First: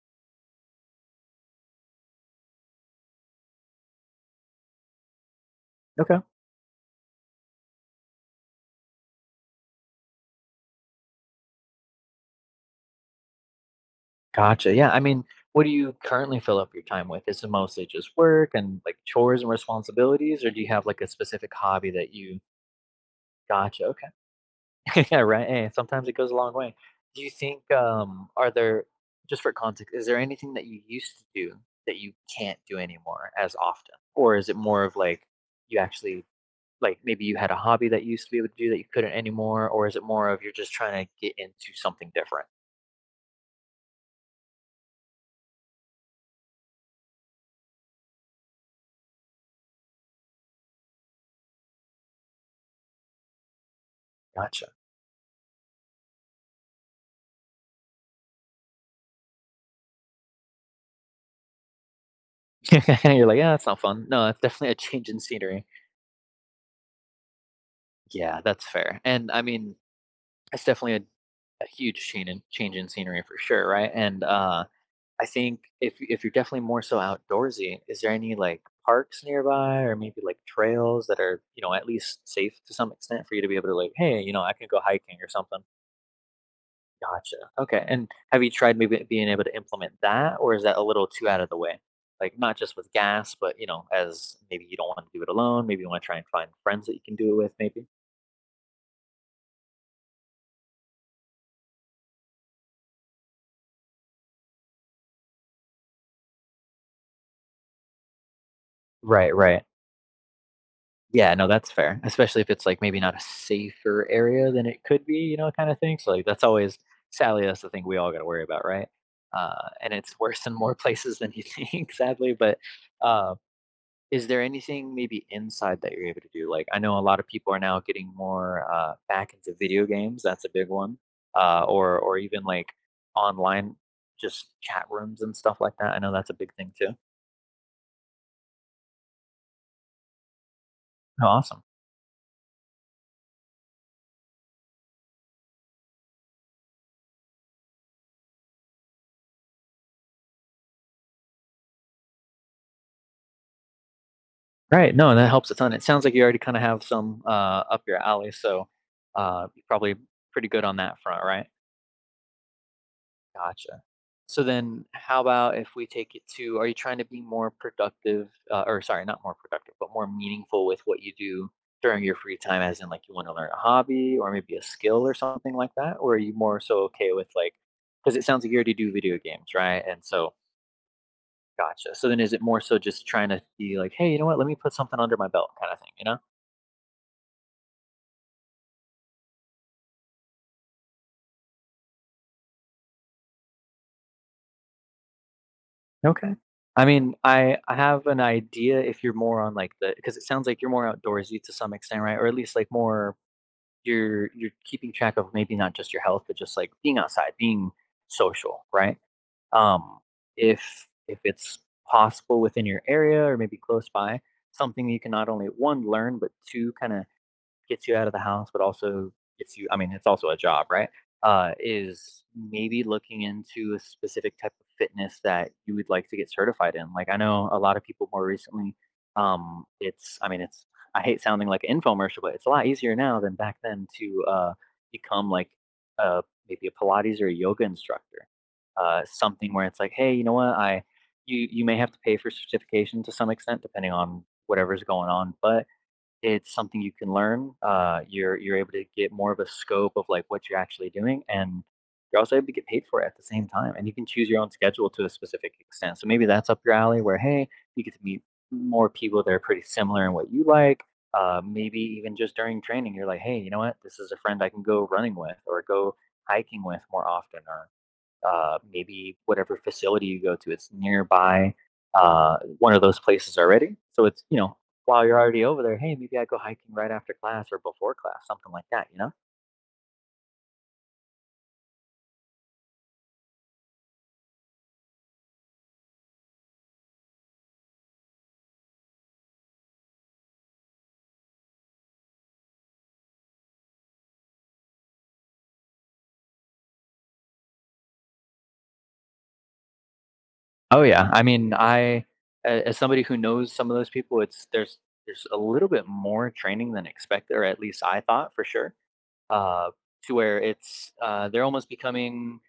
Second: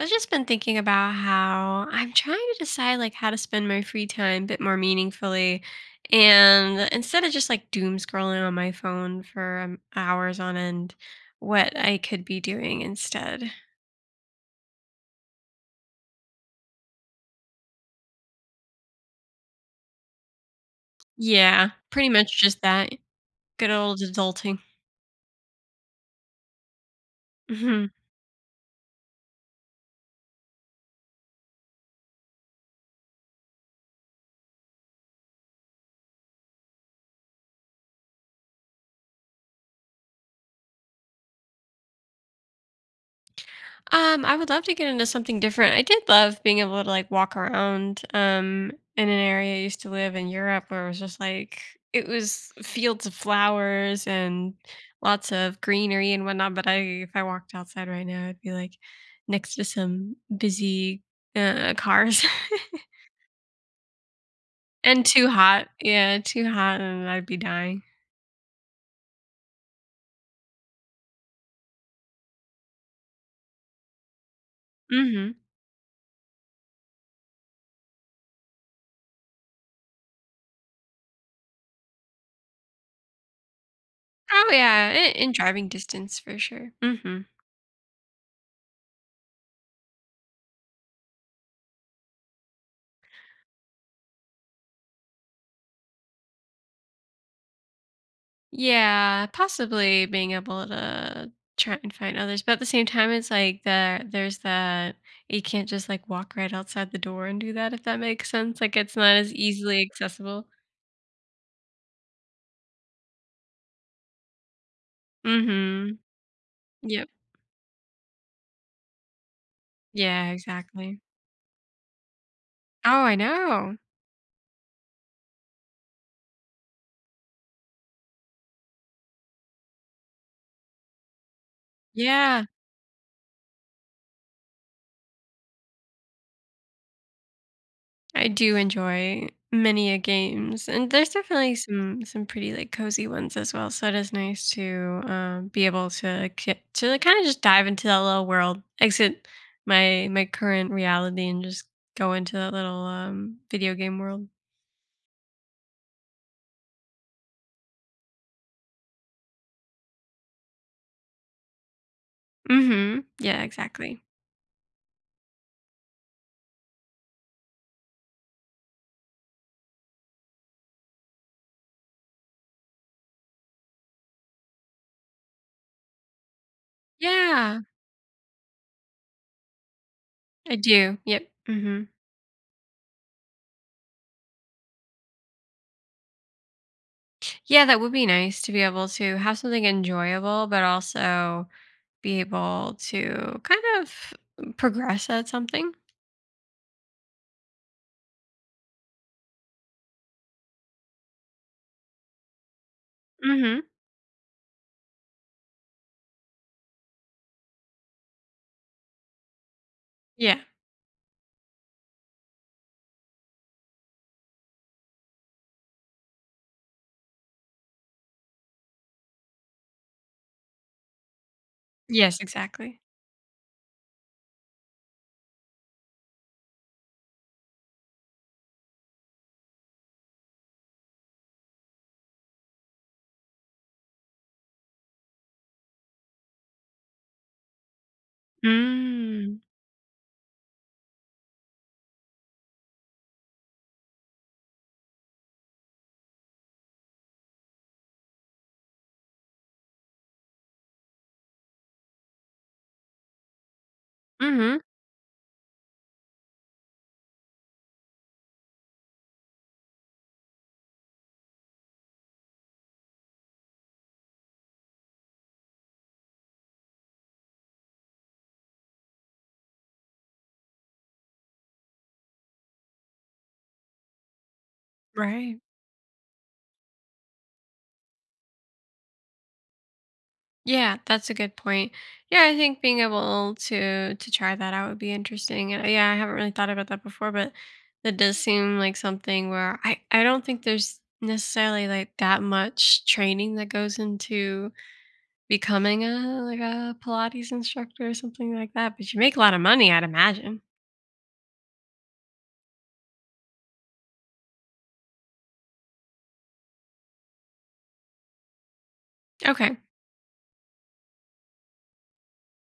I've just been thinking about how I'm trying to decide like how to spend my free time a bit more meaningfully. Okay. And instead of just like doom scrolling on my phone for hours on end, what I could be doing instead. Gotcha. Yeah. I mean, what do you currently fill up your time with? Is it mostly just work and like chores and responsibilities, or do you have like a specific Yeah, hobby pretty that much you just that. Good gotcha? old Okay. adulting. Yeah, right. Hey, sometimes it goes a long way. Do you think are there just for context, is there anything that you used to do that you can't do anymore as often? Or is it more of like you actually like maybe you had a hobby that you used to be able to do that you couldn't anymore, or is it more of you're just trying to get into something different? I would love to get into something different. I did love being able to like walk around in an area I used to live in Europe where it was just like it was fields of flowers and Gotcha. lots of greenery and whatnot. But I if I walked outside right now, I'd be like next to some busy cars You're like, "Yeah, that's not fun." No, it's definitely a and change in too scenery. hot. Yeah, too hot and I'd be dying. Yeah, that's fair, and I mean, it's definitely a huge change in scenery for sure, right? And I Mm-hmm. think if you're definitely more so outdoorsy, is there any, like, parks nearby or maybe, like, trails that are, you know, at least safe to some extent for you to be able to, like, "Hey, you know, Oh I can go yeah, in, hiking or in something?" driving distance for sure. Mm-hmm. Gotcha. Okay. And have you tried maybe being able to implement that, or is that a little too out of the way? Like not just with gas, but you know, as maybe you don't want to do it alone, maybe you want to try and find friends that you can do it with, maybe. Yeah, possibly being able to try and find others, but at the same time, it's like there's that you can't just like walk right outside the door and do that if that makes sense. Like it's not as Right, right. easily accessible. Yeah, no, that's fair. Especially if it's like maybe not a safer area than it could be, you know, kind of Mhm. thing. So like that's always Yep. sadly that's the thing we all got to worry about, right? And it's Yeah, worse in more exactly. places than you think, sadly. But Oh, I um, know. is there anything maybe inside that you're able to do? Like, I know a lot of people are now getting more back into video games. That's a big one, or even Yeah. like online, just chat rooms and stuff like that. I know that's a big thing too. I do enjoy many a games, and there's Oh, definitely awesome. some pretty like cozy ones as well. So it is nice to be able to to like, kind of just dive into that little world, exit my current reality, and just go into that little video game world. Right. No, that helps a ton. It sounds like you already kind of have some up your alley, so you're probably pretty good on that front, right? Mm-hmm. Yeah, Gotcha. exactly. So then how about if we take it to, are you trying to be more productive, or sorry, not more productive, but more meaningful with what you do during your free time, as in like you want to learn a hobby or maybe a skill or something like that? Or are you more so okay with like, Yeah, because it sounds like you already do video games, right? And so, I do. Yep. Hmm. gotcha. So then is it more so just trying to be like, hey, you know what? Let me put something under my belt kind of thing, you know? Yeah, that would be nice to be able to have something enjoyable, but also be able to kind of progress at something. Okay. I mean, I have an idea if you're more on like the because it sounds like you're more outdoorsy to some extent, right? Or at least like more Mm-hmm. you're keeping track of maybe not just your health, but just like being outside, being social, right? Um, Yeah. if it's possible within your area or maybe close by, something you can not only one learn, but two kind of gets you out of the house, but also gets you I mean, it's also a job, right? Yes, Is exactly. maybe looking into a specific type of fitness that you would like to get certified in. Like I know a lot of people more recently, it's I mean, it's I hate sounding like an infomercial, but it's a lot easier now than back then to become like uh, maybe a Pilates or a yoga instructor. Mm. Something where it's like, hey, you know what? I you may have to pay for certification to some extent, depending on whatever's going on, but it's something you can learn. You're able to get more of a scope of, like, what you're actually doing, and you're also able to get paid for it at the same time, and you can choose your own Mhm. schedule to a specific extent. So maybe that's up your alley where, hey, you get to meet more people that are pretty similar in what you like. Maybe even just during training, you're like, hey, you know what? This is a friend I can go running with or go hiking with more often or maybe whatever facility you go to, it's nearby one of those places already. So it's, you know, while you're Right. already over there, hey, maybe I go hiking right after class or before class, something like that, you know? Yeah, that's a good point. Yeah, I think being able to try that out would be interesting. And yeah, I haven't really thought about that before, but that does seem like something where I don't think there's necessarily like that much training that goes into becoming a like a Pilates instructor or something like that. But you make a lot of money, I'd imagine. Oh yeah, I mean, I As somebody who knows some of those people, it's there's a little bit more training than expected, or at least I thought for sure, Okay. uh, to where it's they're almost becoming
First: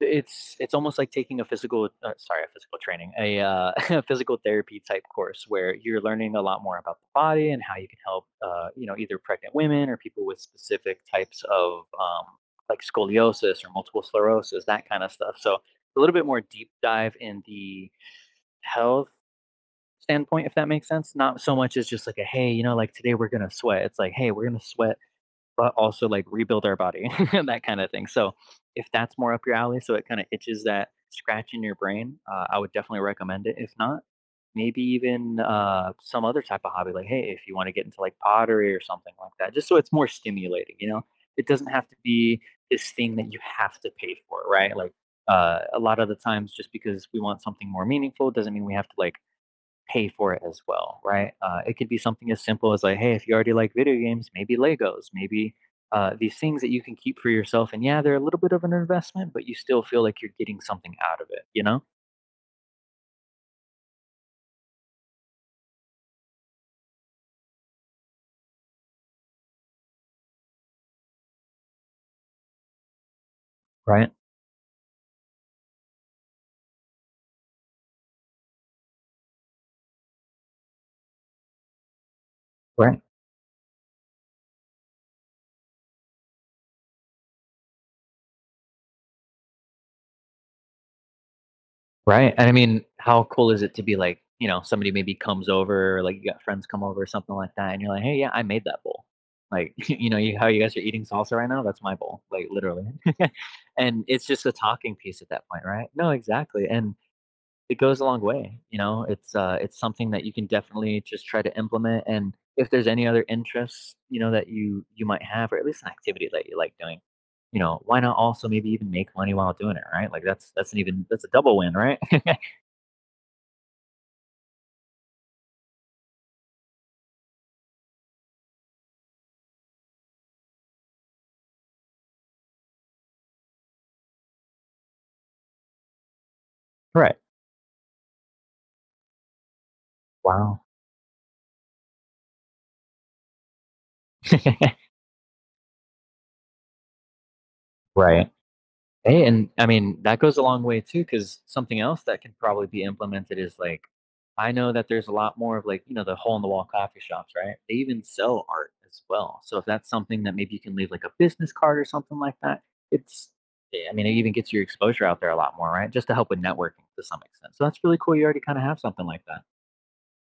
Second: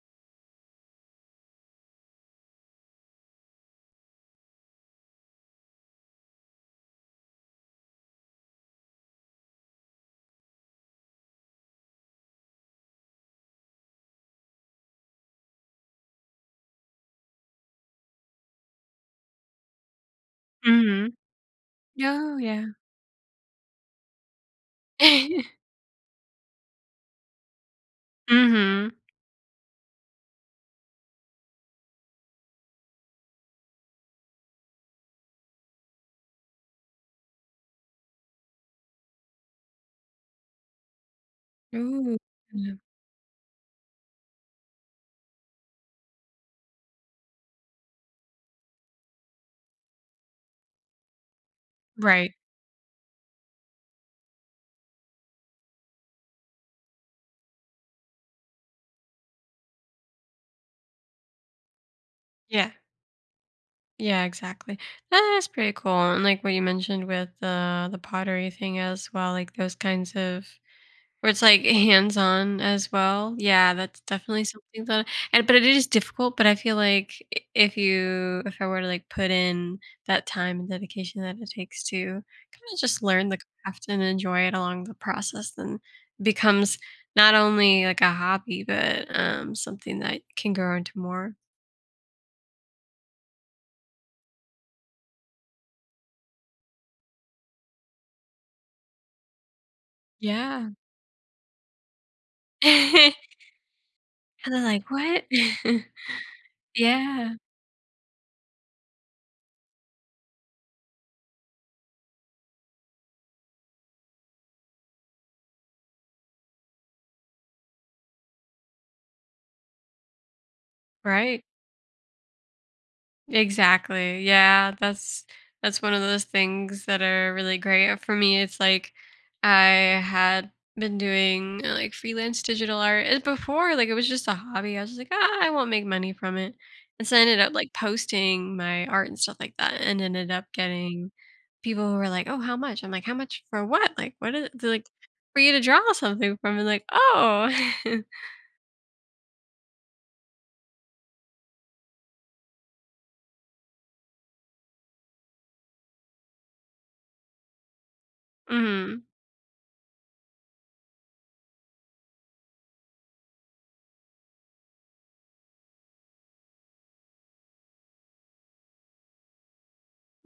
it's almost like taking a physical sorry, a physical training, a physical therapy type course where you're learning a lot more about the body and how you can help, you know, either pregnant women or people with specific types of like scoliosis or multiple sclerosis, that kind of stuff. So a little bit more deep dive in the health standpoint, if that makes Mhm. sense. Not so much as just like a Oh hey, you yeah. know, like today we're gonna sweat. It's like hey, we're gonna sweat but also like rebuild our body, that kind of thing. So if Mhm. that's more up your alley, so it kind of itches that scratch in your brain, I would definitely recommend it. If not, maybe even some other type of hobby, like hey, if you want to get into like pottery or something like that, just so it's more stimulating. You know, it doesn't have to Ooh. be Yeah. this thing that you have to pay for, right? Like a lot of the times, just because we want something more meaningful, doesn't mean we have to like pay for it as well, right? It could be something Right. as simple as like, hey, if you already like video games, maybe Legos, maybe these things that you can keep for yourself. And yeah, they're a little bit of an investment, but you still feel like you're getting something out of it, you know? Yeah. Yeah, exactly. That's pretty cool. And like what you mentioned with the pottery thing as well, like those kinds of where it's like hands-on as well. Yeah, that's Right. definitely something that and but it is difficult, but I feel like if you if I were to like put in that time and dedication that it takes to kind of Right. just learn the craft and enjoy it along the process, then it becomes not only like a hobby, but something that can grow into more. Right. And I mean, how cool is it to be like, you know, somebody maybe comes over, or like you got friends come over or something like that, and you're like, hey, yeah, I made that bowl. Like, you know, you, how you Yeah. guys are eating salsa right now? That's my bowl, like literally. And it's just a And they're like, talking piece "What?" at that point, right? No, exactly. And Yeah, it goes a long way, you know? It's something that you can definitely just try to implement, and if there's any other interests, you know, that you might have, or at least an activity that you like doing, you know, why not also maybe even make money while doing it, right? Like, that's an even that's a right. double win, right? Exactly. Yeah, that's one of those things that are really great. For me, it's like I had been doing like freelance digital art and before, like it was just a hobby. I was just like, ah, I won't make money from it. And so Right. I ended up like posting my art and stuff like that and ended up Wow. getting people who were like, "Oh, how much?" I'm like, "How much for what? Like, what is it?" They're like, for you to draw something from and like, oh. Right. Hey, and I mean, that goes a long way too, because something else that can probably be implemented is, like, I know that there's a lot more of, like, you know, the hole-in-the-wall coffee shops, right? They even sell art as Hmm. well. So if that's something that maybe you can leave, like, a business card or something like that, it's I mean, it even gets your exposure out there a lot more, right? Just to help with networking to some extent. So that's really cool you already kinda have something like that.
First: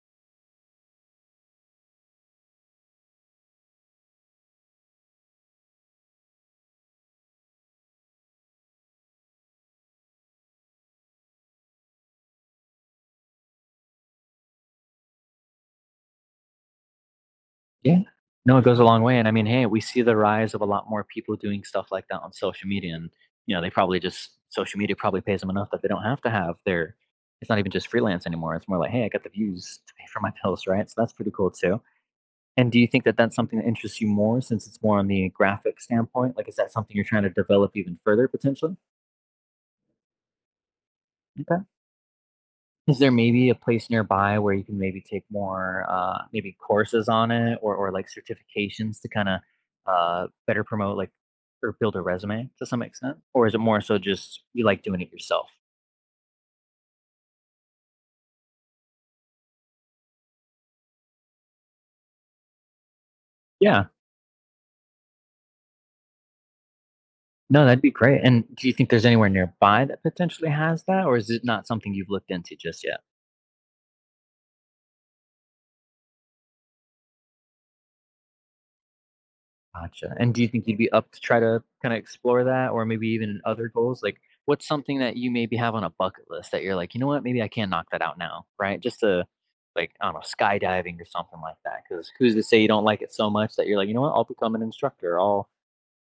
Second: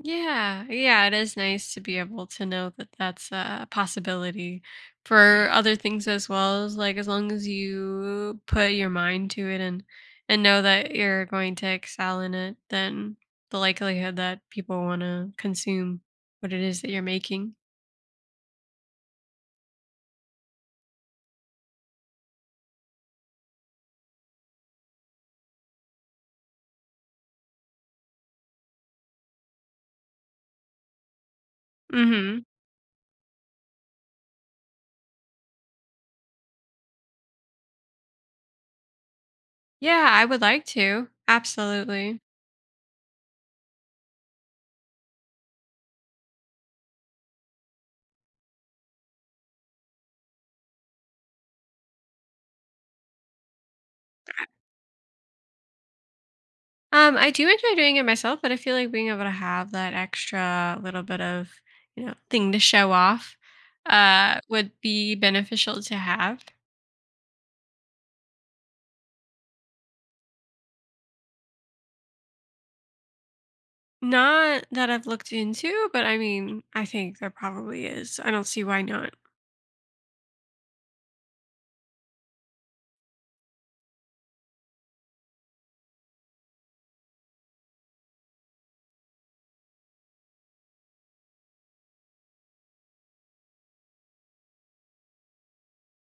Yeah, yeah, it is nice to be able to know that that's a possibility for other things as well as like as long as you put your mind to it and know that you're going to excel in it, then the likelihood that people want to consume what it is that you're making. Yeah. No, it goes a long way, and I mean, hey, we see the rise of a lot more people doing stuff like that on social media, and, you know, they probably just social media probably pays them enough that they don't have to have their it's not even just freelance anymore, it's more like, "Hey, I got the views to pay for my bills," right? So that's pretty cool too, Mhm. and do you think that that's something that interests you more since it's more on the graphic standpoint? Like, is that something you're trying to develop even further potentially? Yeah, I would like to. Absolutely. Is there maybe a place nearby where you can maybe take more, maybe courses on it or like, certifications to kinda, better promote, like, or build a resume to some extent? Or is it more so just you like doing it yourself? I do enjoy doing it myself, but I feel like being able to have that extra little bit of, you know, thing to show off Yeah. Would be beneficial to have. No, that'd be great, and do you think there's anywhere nearby that potentially has that, or is it not something you've looked into just yet? Not that I've looked into, but I mean, I think there probably is. I don't see why not. Gotcha. And do you think you'd be up to try to kind of explore that or maybe even other goals? Like, what's something that you maybe have on a bucket list that you're like, you know what, maybe I can knock that out now, right? Just to, like, I don't know, skydiving or something like that. Because who's to say you don't like it so much that you're like, you know what, I'll become an instructor, I'll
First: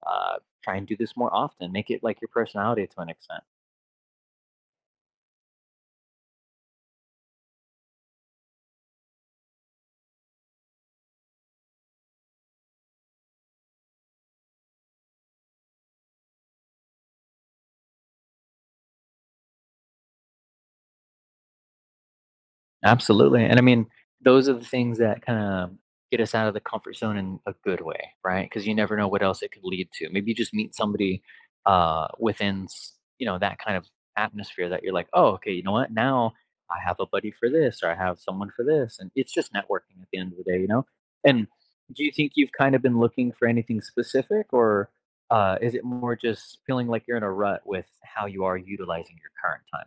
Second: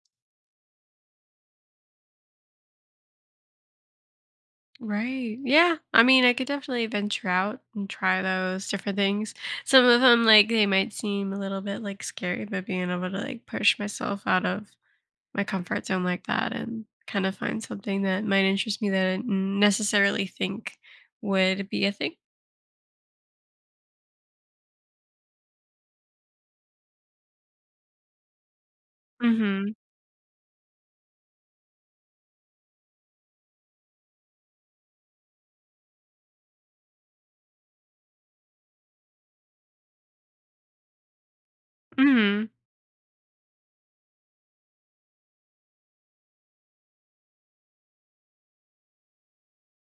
uh, try and do this more often, make it like your personality to an extent. Right. Yeah. I mean, I could definitely venture out and try those different things. Some of them, like, they might seem a little bit like scary, but being able to like push myself out of my comfort zone like that and kind of find something that might interest me that I didn't necessarily think would be a thing. Absolutely, and I mean, those are the things that kinda get us out of the comfort zone in a good way, right? Because you never know what else it could Mhm. lead to. Maybe you just meet somebody, within s you know, that kind of atmosphere that you're like, "Oh, okay, you know what? Now I have a buddy for this, or I have someone for this," and it's just networking at the end of the day, you know? And do you think Mhm. you've kind of been looking for anything specific, or, is it more just feeling like you're in a rut with how you are utilizing your current time?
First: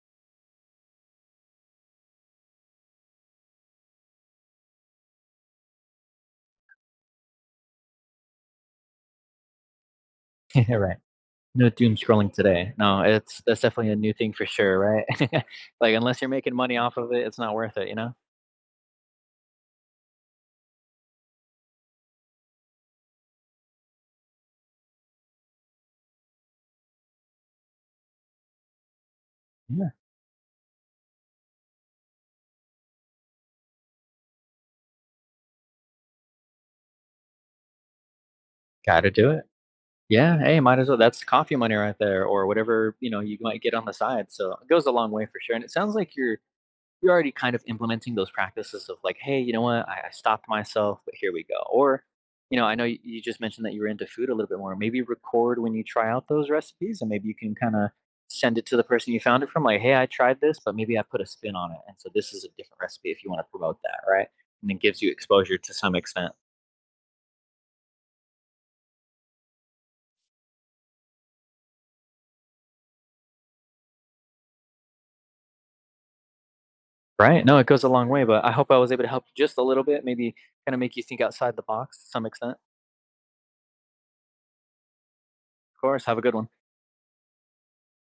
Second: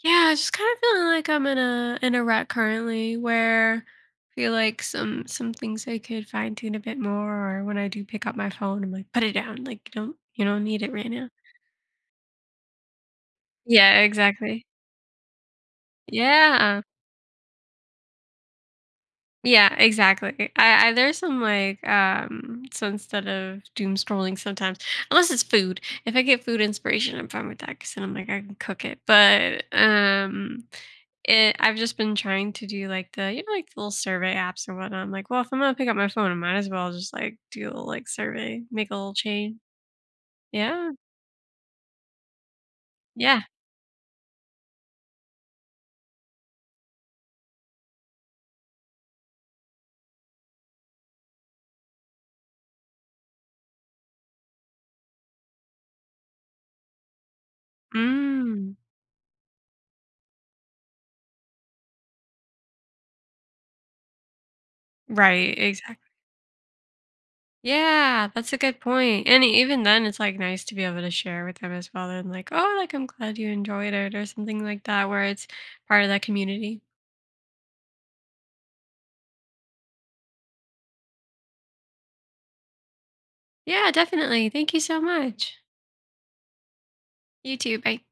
Yeah, I just kind of feeling like I'm in a rut currently where I feel like some things I could fine tune a bit more or when I do pick up my phone I'm like put it down like you don't need it Right. right now. No doom scrolling today. No, it's that's definitely a Yeah, new thing for exactly. sure, right? Like, unless you're making money Yeah. off of it, it's not worth it, you know? Yeah, exactly. I there's some like so instead of doom scrolling sometimes, unless it's food. If I get food inspiration, I'm fine with that because then I'm like I can cook it. But Yeah, it I've just been trying to do like the like the little survey apps and whatnot. I'm like, well, if I'm gonna pick up my phone, I might as well just like do a little like survey, make a gotta little do it. chain. Yeah, hey, might as Yeah, well. That's coffee money right there or whatever, you know, you yeah. might get on the side, so it goes a long way for sure, and it sounds like you're already kind of implementing those practices of like, hey, you know what, I stopped myself, but here we go. Or, you know, I know you just mentioned that you were into food a little bit more. Maybe record when you try out those recipes, and maybe you can kind of send it Mm. to the person you found it from, like, hey, I tried this, but maybe I put a spin on it, and so this is a different recipe if you want to promote that, right? And it gives you exposure Right. to some Exactly. extent. Yeah, that's a good point. And even then, it's, like, nice to be able to share with them as well, and, like, "Oh, like, I'm glad you enjoyed it," or something like that, where it's part of that community. Right. No, it goes a long way, but I hope I was able to help you just a little bit, maybe kind of make you think outside the box to some extent. Yeah, definitely, thank you so much. Of course. Have a good one. You too, bye.